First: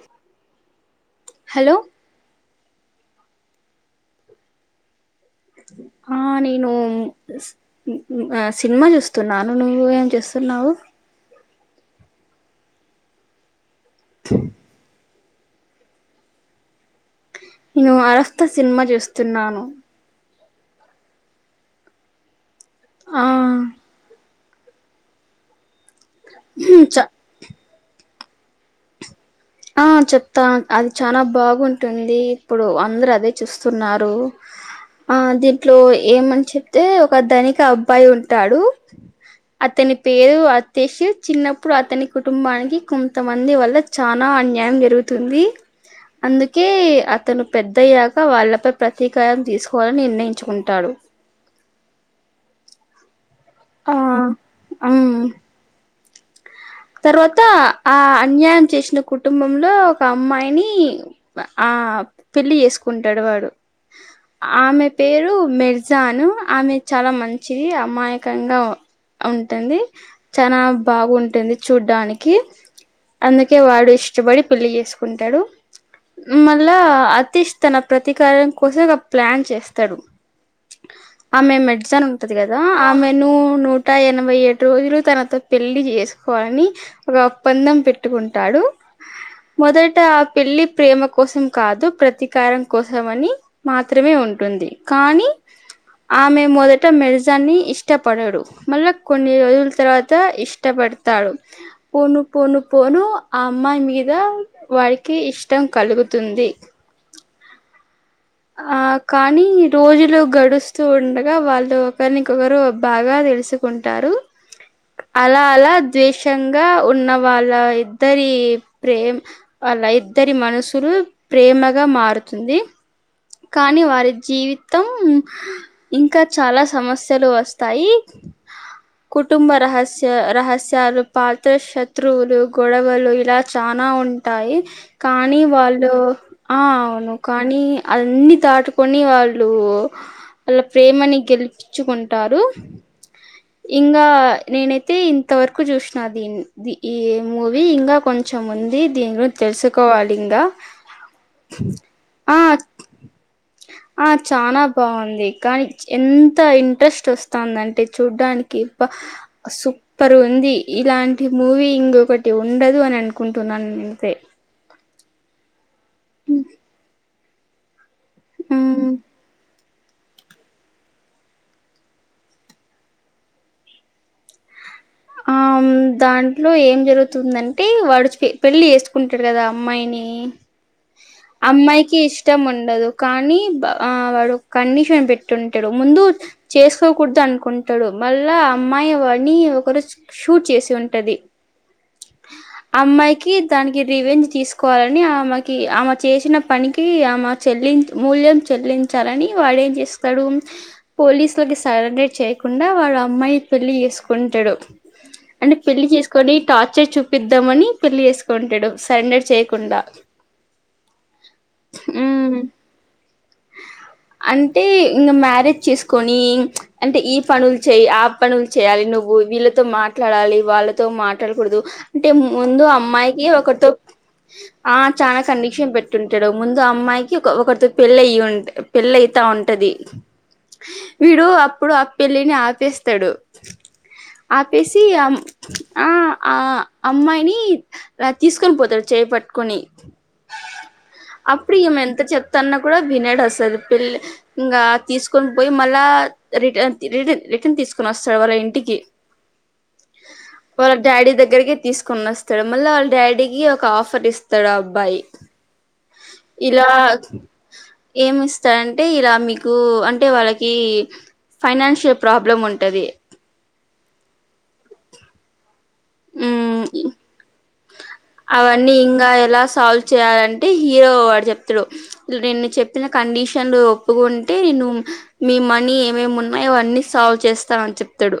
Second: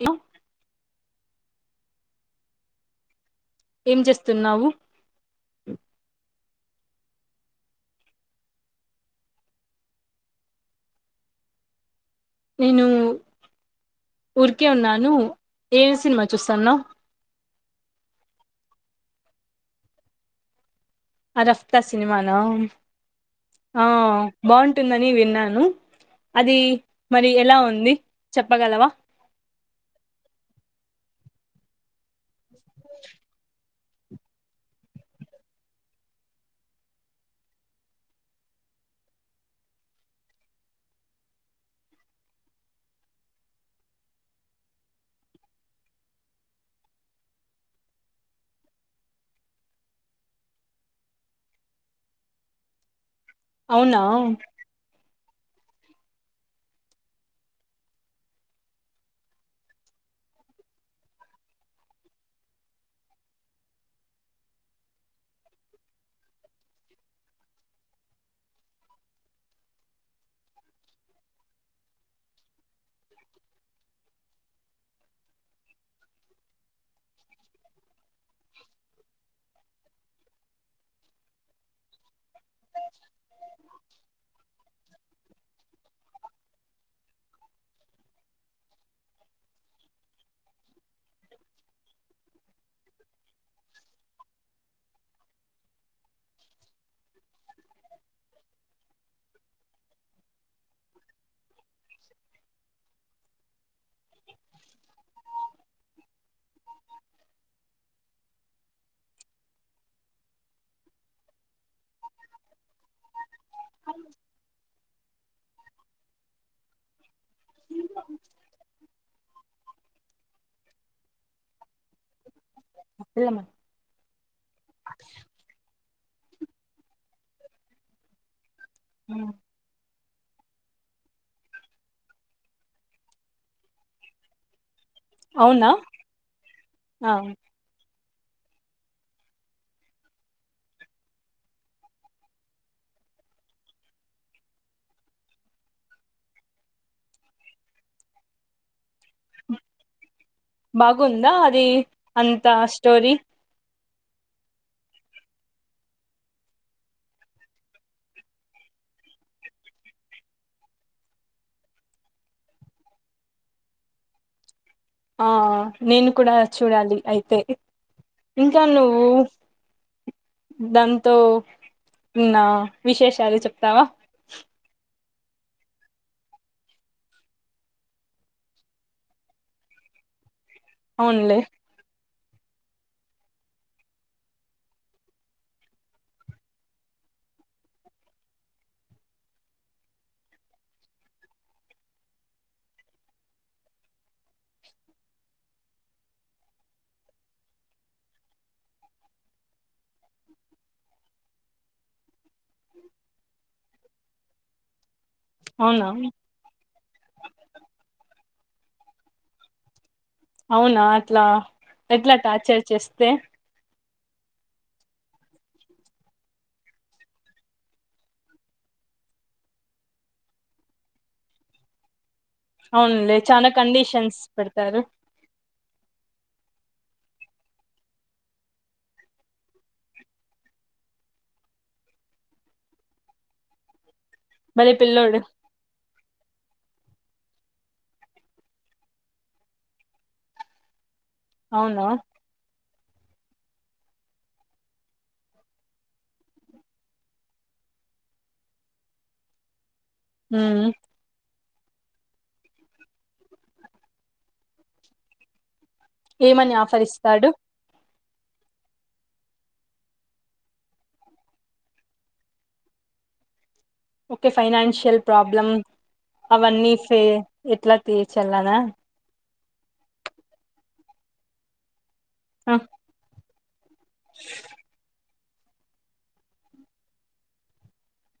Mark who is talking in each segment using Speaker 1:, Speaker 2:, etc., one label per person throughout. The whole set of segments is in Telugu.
Speaker 1: హలో
Speaker 2: హలో
Speaker 1: ఏం చేస్తున్నావు
Speaker 2: ఆ నేను సినిమా చూస్తున్నాను నువ్వు ఏం చూస్తున్నావు
Speaker 1: నేను ఊరికే ఉన్నాను ఏ సినిమా చూస్తాన్నవ్
Speaker 2: నేను అరస్త సినిమా చూస్తున్నాను
Speaker 1: ఆ రఫ్తా సినిమానా
Speaker 2: ఆ
Speaker 1: ఆ బాగుంటుందని విన్నాను అది
Speaker 2: చ
Speaker 1: మరి ఎలా ఉంది చెప్పగలవా
Speaker 2: ఆ చెప్తా అది చానా బాగుంటుంది ఇప్పుడు అందరు అదే చూస్ స్తున్నారు ఆ దీంట్లో ఏమని చెప్తే ఒక ధనిక అబ్బాయి ఉంటాడు అతని పేరు అతీష్ చిన్నప్పుడు అతని కుటుంబానికి కొంతమంది వల్ల చా నా అన్యాయం జరుగుతుంది అందుకే అతను పెద్దయ్యాక వాళ్ళపై ప్రతీకారం తీసుకోవాలని నిర్ణయించుకుంటాడు ఆ
Speaker 1: అవునా
Speaker 2: మ్మ్ తర్వాత ఆ అన్యాయం చేసిన కుటుంబంలో ఒక అమ్మాయిని ఆ ఆ పెళ్లి చేసుకుంటడు వాడు ఆమె పేరు మేర్జాను ఆమె చాలా మంచిది అమాయకంగా ఉంటుంది చానా బాగుంటుంది చూడ్డానికి అందుకే వాడు ఇష్టపడి పెళ్లి చేసుకుంటడు మళ్ళా అతీష్ తన ప్రతీకారం కోసం ఒక ప్లాన్ చేస్తాడు ఆమె మెడిజన్ ఉంటది కదా ఆమెను నూట ఎనభై ఏడు రోజులు తనతో పెళ్లి చేసు కోవాలని ఒక ఒప్పందం పెట్టుకుంటాడు మొదట ఆ పెళ్లి ప్రేమ కోసం కాదు ప్రతీకారం కోసం అని మాత్రమే ఉం టుంది కానీ ఆమె మొదట మెరుజాన్ని ఇష్టపడడు మళ్ళా కొన్ని రోజుల తర్వాత ఇష్టపడు తాడు పోను పోను పోను ఆ అమ్మాయి మీద వాడికి ఇష్టం కలుగుతుంది ఆ కానీ రోజులు గడుస్తూ ఉండగా వాళ్ళు డు ఒకరినీకొకరు బాగా తెలుసుకుంటారు అలా అలా ద్వేషంగా ఉన్న వాళ్ళ ఇద్దరి ప్రేమ్ వాళ్ళ ఇద్దరి మనుసులు ప్రేమగా మారుతుంది కానీ వారి జీవితం ఇంకా చాలా సమస్యలు వస్తాయి కుటుంబ రహస్య రహస్యాలు పాత శత్రువులు గొడవలు ఇలా చనా ఉంటాయి కానీ
Speaker 1: అవునా
Speaker 2: వాళ్ళు ఆ
Speaker 1: ఆ
Speaker 2: అవును కానీ అన్నీ దాటుకొని వాళ్ళు ఆల్లా ప్రేమని గెలిపించుకుంటారు ఇంగ నేనైతే ఇంతవరకు చూసిన దీన్ని ది ఈ మూవీ ఇంగ కొంచె చు ముంది దీన్లో తెలుసుకోవాలి
Speaker 1: బాగుందా అది
Speaker 2: ఆ!
Speaker 1: అంత స్టోరీ
Speaker 2: ఆ చానా బావుంది కానీ ఎంత ఇంట్రెస్ట్ వస్తందంటే చూడ్డానికి బ్బ సూపర్ ఉంది ఇలాంటి మూవీ ఇంకొకటి ఉండదు అని అనుకుంటున్నాను అంతే
Speaker 1: ఆ నేను కూడా చూడాలి అయితే ఇంకా
Speaker 2: మ్మ్
Speaker 1: నువ్వు దాంతో ఉన్న విశేషాలు చెప్తావా
Speaker 2: ఆ దాంట్లో ఏం జరుగుతుందంటే వాడు పెళ్లి చేసుకుంటాడు కదా అమ్మాయిని
Speaker 1: అవునులే
Speaker 2: అమ్మాయికి ఇష్ ష్టం ఉండదు కానీ వాడు కండిషన్ పెట్టింటాడు ముందు చేసుకోకూడద అనుకుంటాడు మళ్ళా ఆ అమ్మాయి వాడ్ని ఒక రోజు షూట్ చేసి ఉంటది అమ్మాయికి దానికి రివెంజ్ తీసుకోవాలని ఆమెకి ఆమె చేసిన పనికి ఆమె చెల్ ల్ మూల్యం చెల్లించాలని వాడు ఏం చేస్తాడు పోలీసులకి సరండర్ చేయకుండా వాళ అమ్మాయి పెళ్లి చేసుకుంటాడు అంటే పెళ్లి
Speaker 1: అవునా
Speaker 2: చేసుకొని టార్చర్ చూపిద్దామని పెళ్లి చేసుక్ కొంటడు సరెండర్ చేయకుండ
Speaker 1: అవునా అట్లా ఎట్లా
Speaker 2: మ్మ్
Speaker 1: టార్చర్ చేస్తే
Speaker 2: అంటే ఇంగ మ్యారేజ్ చేసుకొని అంటే ఈ పనులు చెయ్ ఆ పనులు చేయ్యాలి నువ్వు వీళ్ళతో మాట్లాడాలి వాళ్ళతో మాట్లాడకూడదు అంటే ముందు
Speaker 1: అవునులే
Speaker 2: అమ్మాయికి
Speaker 1: చానా
Speaker 2: ఒకరితో
Speaker 1: కండిషన్స్
Speaker 2: ఆ
Speaker 1: పెడతారు
Speaker 2: చానా కండిక్షన్ పెట్టింటాడు ముందు అమ్మాయికి ఒకరితో పెళ్ళ అయ్యి పెళ్ళయితా ఉంటది వీడు అప్పుడు ఆ పెళ్లిని ఆపేస్తాడు
Speaker 1: భలే
Speaker 2: ఆపేసి
Speaker 1: పిల్లోడు
Speaker 2: ఆ ఆ అమ్మాయిని తీసుకొని పోతాడు చేయి పట్టుకొని అప్పుడు ఈమె
Speaker 1: అవునా
Speaker 2: ఎంత చెప్తున్న వినడు అసలు పిల్ల ఇంగ తీసుకొని పోయి మళ్ళా రిటన్ రిడ్ రిటర్న్ తీసుకు మా సవర్ ఇంటికి
Speaker 1: ఉమ్
Speaker 2: వాళ్ళ డాడీ దగ్గరకి తీసుకొని వస్తాడు మళ్ళీ వాళ్ళ డాడీకి ఒక ఆఫర్ ఇస్తాడు ఆ అబ్బాయి
Speaker 1: ఏమని
Speaker 2: ఇలా
Speaker 1: ఆఫరిస్తాడు
Speaker 2: ఏమి ఇస్తాడంటే ఇలా మీకు అంటే వాళ్ళకి ఫైనాన్షియల్ ప్రాబ్లం ఉంటది
Speaker 1: ఓకే ఫైనాన్షియల్ ప్రాబ్లం అవన్నీ
Speaker 2: హ్మ్
Speaker 1: ఫే ఎట్లా తీర్చాలనా
Speaker 2: అవన్నీ ఇంగ ఎలా సాల్వ్ చేయాలంటే హీరో వాడు చెప్తాడు నేను
Speaker 1: ఆ,
Speaker 2: చెప్పిన కండిషన్లు ఒప్పుకుంటే ను మీ మనీ ఏమేమ్ ఉన్నాయో అన్నీ సాల్వ్ చేస్తా అని చెప్తాడు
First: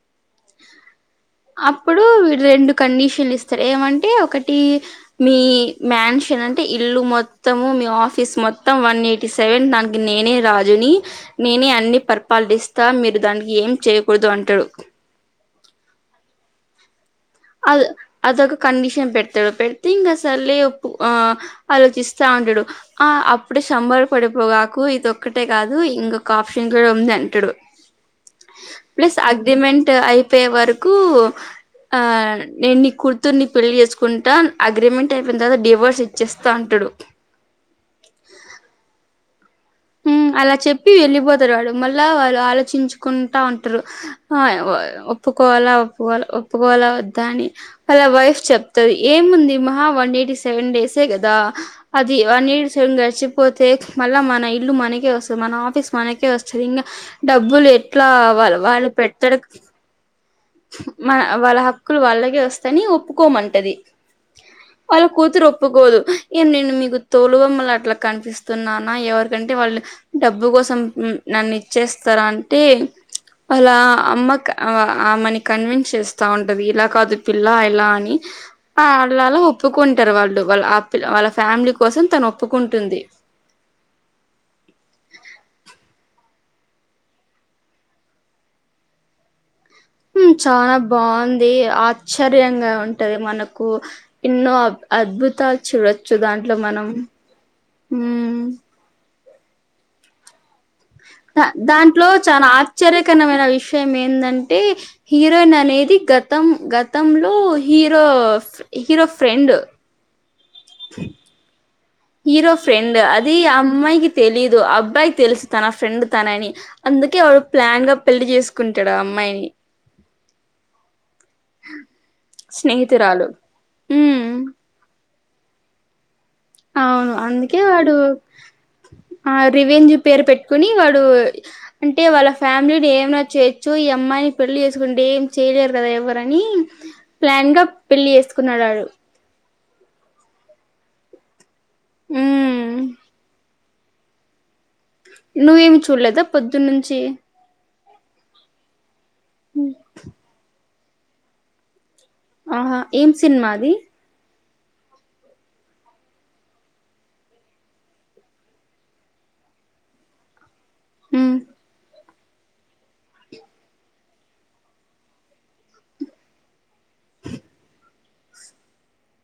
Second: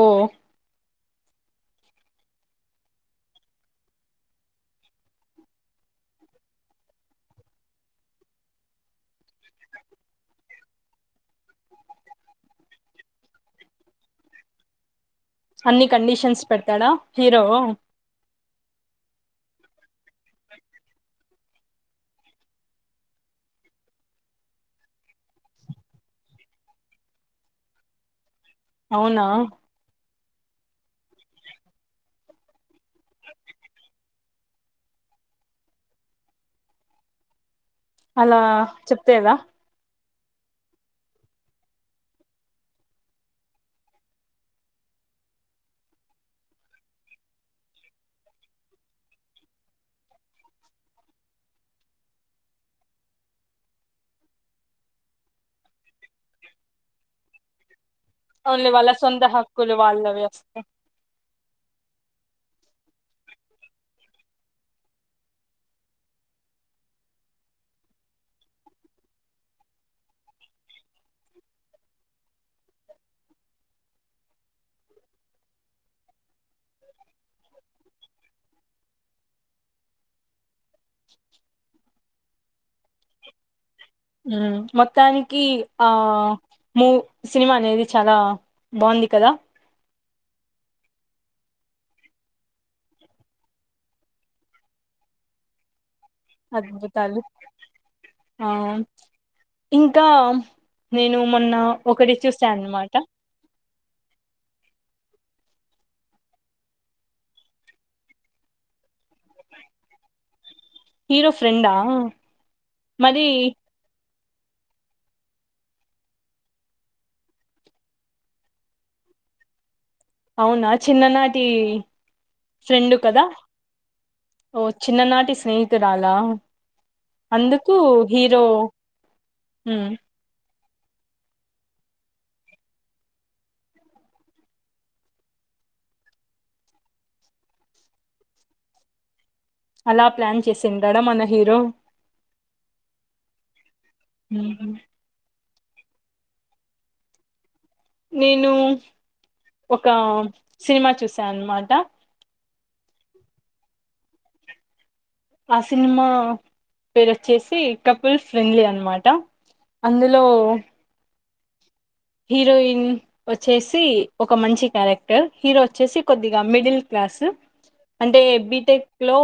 Speaker 1: ఓ
Speaker 2: అప్పుడు వీడు రెండు కండిషన్లు ఇస్తారు ఏమంటే ఒకటి మీ మ్యాన్స్ ఎనంటే ఇల్లు మొత్తము మీ ఆఫీస్ మొత్తం వన్ ఎయిటీ సెవెన్ దానికి నేనే రాజుని నేనే అన్ని పరిపాలిస్తా మీరు దానికి ఏం చేయకూడదు అంటాడు
Speaker 1: అన్ని కండిషన్స్ పెడతాడా హీరో
Speaker 2: అదు అదకు కండిషన్ పెడతాడు పెట్టి ఇంగ సర్లే ఒప్పుకొ ఆ ఆలోచిస్తా ఉంటాడు అప్పుడు సంబరపడిపోగాకు ఇది ఒక్కటే గాదు ఇంకొక ఆప్షన్ కూడా ఉంది అంటాడు ప్లస్
Speaker 1: అవునా
Speaker 2: అగ్రిమెంట్ అయిపోయే వరకు ఆ నేను నీ కుర్తురుని పెళ్లిిచేసుకుంటా అగ్రిమెంట్ అయిపోయిన తర్వాత డివోర్స్ ఇచ్చేస్తా అంటాడు
Speaker 1: అలా చెప్పేదా
Speaker 2: ఉమ్ అలా చెప్పి వెళ్ళిపోతారాడు మళ్ళా వాళ్ళు ఆలోచించుకుంటా ఉంటారు ఆ ఒప్పుకోవాలా ఒప్పుకోల ఒప్పుకోలా వద్దా అని వాళ్ళ వైఫ్ చెప్తది ఏముంది మ వన్ ఎయిటీ సెవన్ డేసే కదా అది వన్ ఎయిటీ సెవన్ కడిచిపోతే మళ్ళా మనైల్ ఇల్లు మనకే వస్తది మన ఆఫీస్ మనకే వస్తుంది ఇంగ డబ్బులు ఇట్లా వాళ్ళ
Speaker 1: ఓన్లీ
Speaker 2: వాళ్ళు
Speaker 1: సొంత
Speaker 2: పెట్టతడు
Speaker 1: హక్కులు వాళ్ళవి వస్తాయి
Speaker 2: మన వాళ్ళ హక్కులు వాళ్ళగెవొస్ చని ఒప్పుకోమంటది వాళ్ళ కూతురొప్పుకోదు ఇ నేను మీకు తోలుబొమ్మలట్లా కనిపిస్తున్నానా ఎవరు ఎందుకంటే వాళ్ళు డబ్బు కోసం నన్ను ఇచ్చేస్తారా అంటే అలా అమ్మక ఆమెకన్విన్స్ చేస్తా ఉంట ది ఇలా కాదు పిల్లా ఎలా అని అళ్ళలా ఒప్పుకుంటారు వాళ్ళు వాళ్ళ ఆ పిల్ వాళ్ళ ఫ్యామిలీ కోసం తను ఒప్పుకుంటుంది
Speaker 1: మొత్తానికి ఆ మూ సినిమా అనేది చాలా బాగుంది కదా అ
Speaker 2: ఉమ్ చానా బాగుంది ఆశ్చర్యంగా ఉంటది మనకు ఎన్నో అద్భుతాలు చూడొచ్చు దాంట్లో మనం
Speaker 1: అద్భుతాలు ఆ ఇంకా నేను మొన్న
Speaker 2: దాంట్లో
Speaker 1: ఒకటి
Speaker 2: చానా
Speaker 1: చూసా అన్నమాట
Speaker 2: ఆశ్చర్యకరమైన విషయం ఏందంటే హీరోయిన్ అనేది గతం గతంలో హీరో హీరో ఫ్రెండ్
Speaker 1: హీరో ఫ్రెండా
Speaker 2: హీరో ఫ్రెండ్
Speaker 1: మరి
Speaker 2: అది అమ్మాయి తెలీదు అబ్బాయి తెలుసు తన ఫ్రెండ్ తన అని అందుకే వాడు ప్లాన్ గా పెళ్లి చేసుకుంటాడా అమ్మా మై
Speaker 1: అవునా చిన్న నా టి ఫ్రెండ్ కదా
Speaker 2: స్నేహితురాలు ఉమ్
Speaker 1: ఓ చిన్ననాటి స్నేహితురాలా
Speaker 2: అవును అందుకే
Speaker 1: అందుకు
Speaker 2: వాడు
Speaker 1: హీరో
Speaker 2: ఆ
Speaker 1: మ్మ్
Speaker 2: రివేంజీ పేరు పెట్టు కొని వాడు అంటే వాళ్ళ ఫ్యామిలీని ఏమన చేయొచ్చు ఈ అమ్మాయిని పెళ్లి చేసుకుంటే ఏం చేయ లేరు గదా ఎవరని ప్లాన్ గా పెళ్లి చేసుకున్నాడాడు
Speaker 1: అలా ప్లాన్ చేసిండాడ మన హీరో
Speaker 2: ఉమ్
Speaker 1: ఉమ్
Speaker 2: నువ్వేమి చూడలేదా పొద్దున్న నుంచి
Speaker 1: నేను ఒక సినిమా చూసా అనమాట
Speaker 2: ఆహా ఏం సినిమాది
Speaker 1: ఆ సినిమా పేరొచ్చేసి కపుల్ ఫ్రెండ్లీ అనమాట అందులో
Speaker 2: ఉమ్
Speaker 1: హీరోయిన్ వచ్చేసి ఒక మంచి క్యారెక్టర్ హీరో వచ్చేసి కొద్దిగా మిడిల్ క్లాస్ సు అంటే బీటెక్ లో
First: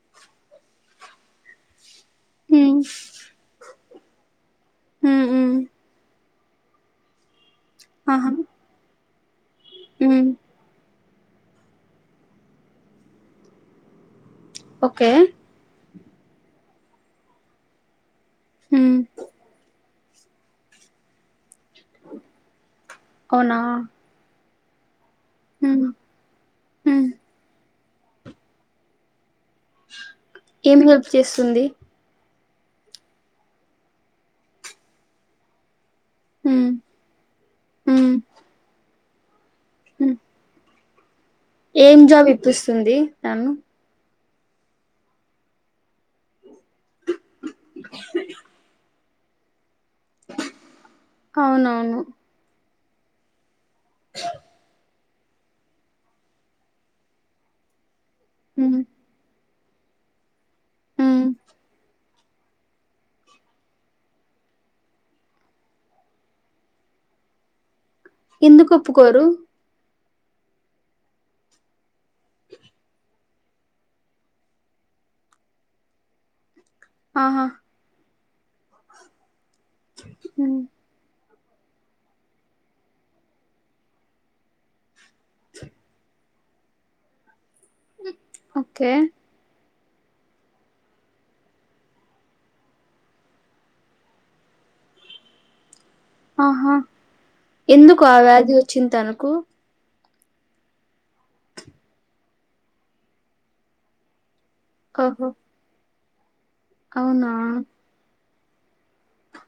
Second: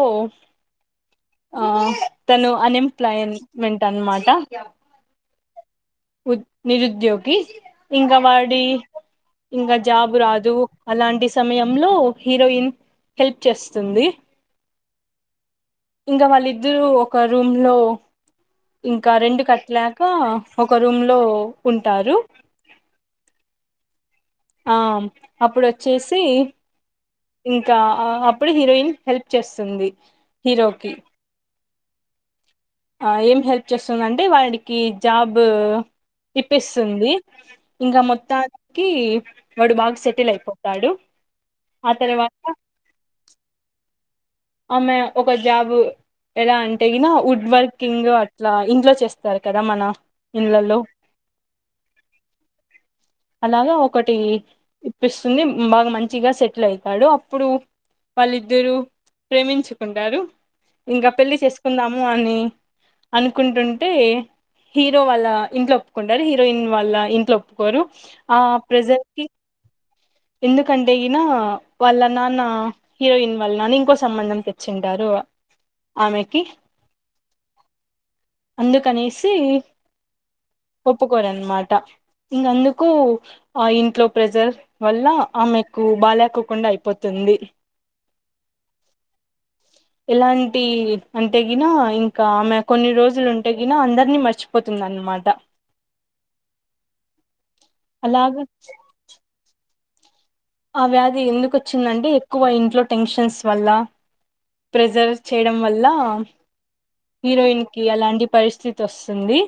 Speaker 1: తను
Speaker 2: ఉమ్
Speaker 1: అన్ఎంప్లాయమెంట్ అనమాట
Speaker 2: ఊహు
Speaker 1: ఉద్ నిరుద్యోగి ఇంకా
Speaker 2: ఆహా
Speaker 1: వాడి ఇంగ జాబు
Speaker 2: ఉమ్
Speaker 1: రాదు అలాంటి సమయంలో హీరోయిన్ హెల్ప్ చేస్తుంది
Speaker 2: ఓకే
Speaker 1: ఇంగ వాళ్ళిద్దురు ఒక రూమ్ లో
Speaker 2: ఉమ్
Speaker 1: ఇంకా రెండు కట్టలా కా ఒక రూమ్ లో ఉంటారు
Speaker 2: అవునా
Speaker 1: ఆ అప్పుడు
Speaker 2: ఉమ్
Speaker 1: వచ్చేసి
Speaker 2: ఉమ్
Speaker 1: ఇంకా అప్పుడు ఆ హీరోయిన్ హెల్ప్ చేస్తుంది
Speaker 2: ఏం
Speaker 1: హీరోకి
Speaker 2: హెల్ప్ చేస్తుంది
Speaker 1: ఆ ఏం హెల్ప్ చేస్తదంటే వాడికి జాబు
Speaker 2: ఉమ్
Speaker 1: ఇప్పిస్తుంది ఇంగ
Speaker 2: ఉమ్
Speaker 1: మొత్తానికి వాడు బాగా
Speaker 2: ఉమ్
Speaker 1: సెటిల్ అయిపో తాడు
Speaker 2: ఏం జాబ్ ఇప్పిస్తుంది తను
Speaker 1: ఆమె ఒక జాబ్ ఎలా అంటే ఇనా వుడ్ వర్కింగ్ అట్లా ఇంట్లో చేస్ తది కదా మన ఇళ్లలో
Speaker 2: అవునవును
Speaker 1: అలాగా ఒకటి ఇప్పిస్తుంది బాగా మంచిగా సెటిల్ అయితాడు అప్పుడు వాళ్ళిద్దురు
Speaker 2: ఉమ్
Speaker 1: ప్రేమించుకుంటారు ఇంకా
Speaker 2: ఉమ్
Speaker 1: పెళ్ళి చేసుకుందాము అని అనుకుంటుంటే హీరో వాళ్ళ ఇంట్లో ఒప్పుకుంటారు హీరోయిన్ వాళ్ళ ఇంట్లో ఒప్పుకోరు ఆ
Speaker 2: ఎందుకు ఒప్పుకోరు
Speaker 1: ప్రజెంట్కి ఎందుకంటే గిన వాళ్ళ నాన్న హీరోయిన్ వాళ్ళ నాన్న ఇంకో సంబంధం తెచ్చింటారు ఆమెకి
Speaker 2: ఆహా
Speaker 1: అందుకనేసి
Speaker 2: ఉమ్,
Speaker 1: ఒప్పుకోరను నుమాట ఇంకా అందుకు ఆ ఇంట్లో ప్రెజర్ వల్ల ఆమెకు బాలేకోకుండా అయిపోతుంది
Speaker 2: ఓకే
Speaker 1: ఇలాంటి అంటే గిన ఇంకా ఆమె కొన్ని రోజులు ఉంటే గిన అందరినీ మర్చిపో తుంది అన్నమాట
Speaker 2: ఆహా ఎందుకు ఆ వ్యాధి
Speaker 1: అలాగా
Speaker 2: వచ్చింది తనకు
Speaker 1: ఆ వ్యాధి ఎందుకు వచ్చిందంటే ఎక్కువ ఇంట్లో టెన్షన్స్ వల్ల ప్రెస్సర్స్
Speaker 2: ఓహో
Speaker 1: చేయడం వల్ల
Speaker 2: అవునా
Speaker 1: హీరోయిన్ కి అలాంటి పరిస్థితి వస్తుంది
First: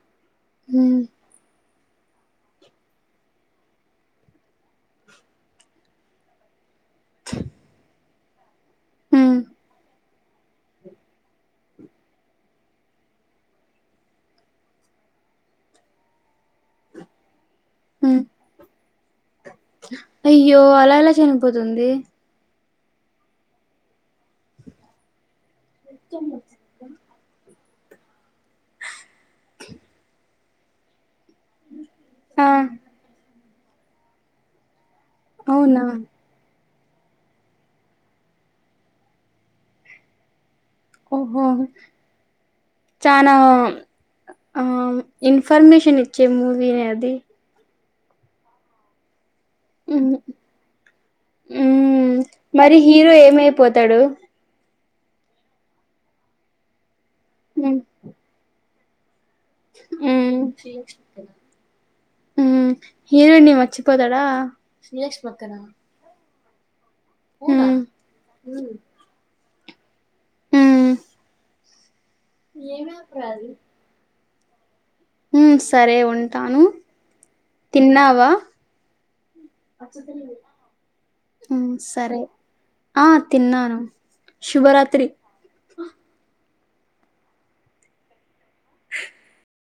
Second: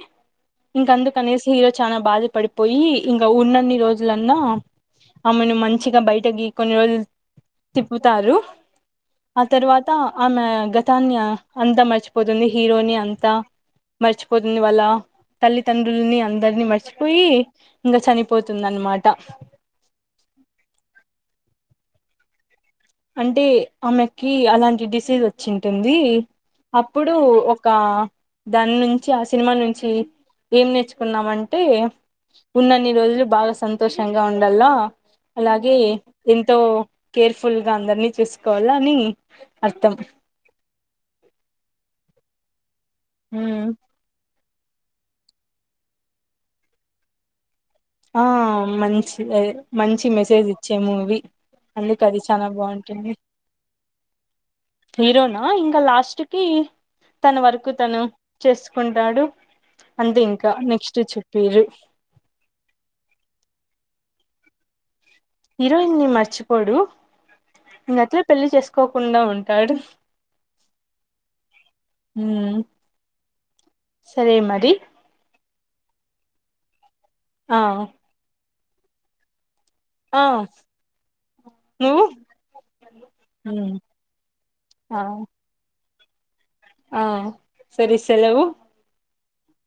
Speaker 1: ఇంక
Speaker 2: హ్మ్
Speaker 1: అందుకనేసి హీరో చానా బాధపడిపోయి ఇంకా ఉన్నన్ని రోజులన్నా ఆమెను మంచిగా బయట గీ కొన్ని రోజులు తిప్పుతారు
Speaker 2: హ్మ్
Speaker 1: ఆ తర్వాత ఆమె గతాన్ని ఆ అంతా మర్చిపోతుంది హీరోని అంతా మర్చిపోతుంది వాళ్ళ తల్లితండ్రుల్ని అందరినీ మర్చిపోయి ఇంకా
Speaker 2: హ్మ్
Speaker 1: చనిపోతుందన్నమాట
Speaker 2: అయ్యో అలా ఎలా చనిపోతుంది
Speaker 1: అంటే ఆమెకి అలాంటి డిసీజ్ వచ్చింటుంది అప్పుడు క దాని నుంచి ఆ సినిమా నుంచి ఏం నేర్చుకున్నామంటే
Speaker 2: ఆ
Speaker 1: ఉన్నన్ని రోజులు బాగా సంతోషంగా ఉండల్ల అలాగే
Speaker 2: అవునా
Speaker 1: ఎంతో కేర్ఫుల్ గా అందరినీ చూసుకోవాలా అని అర్థం
Speaker 2: హ్మ్ హు చానా
Speaker 1: ఉమ్,
Speaker 2: ఆ ఇన్ఫర్మేషన్ ఇచ్చే మూవీ అది
Speaker 1: ఆ మంచి గదే మంచి
Speaker 2: హ్మ్
Speaker 1: మెసేజ్ ఇచ్చే మూవీ అందుకు అది చాలా బాగుంటుంది
Speaker 2: తడు
Speaker 1: హీరోనా ఇంకా లాస్ట్ కి తన వర్క్
Speaker 2: హ్మ్
Speaker 1: తను చేసుకుంటాడు అంతే
Speaker 2: హ్మ్
Speaker 1: ఇంకా నెక్స్ట్ చెప్పిరు
Speaker 2: హ్మ్ హీరోయిన్ని మర్చిపోతాడా
Speaker 1: పోడు
Speaker 2: హ్మ్
Speaker 1: ఇంగట్లే పెళ్లి చేసుకోకుండా ఉంటాడు మ్
Speaker 2: ఎ మ్యాప్ రాది
Speaker 1: సరే మడి
Speaker 2: ఉమ్ సరే ఉంటాను
Speaker 1: ఆ
Speaker 2: తిన్నావా
Speaker 1: ఆ
Speaker 2: ఉమ్
Speaker 1: నువ్వు
Speaker 2: సరే ఆ
Speaker 1: మ్
Speaker 2: తిన్నాను
Speaker 1: ఆ
Speaker 2: శుభరాత్రి
Speaker 1: ఆ సరి సెలవు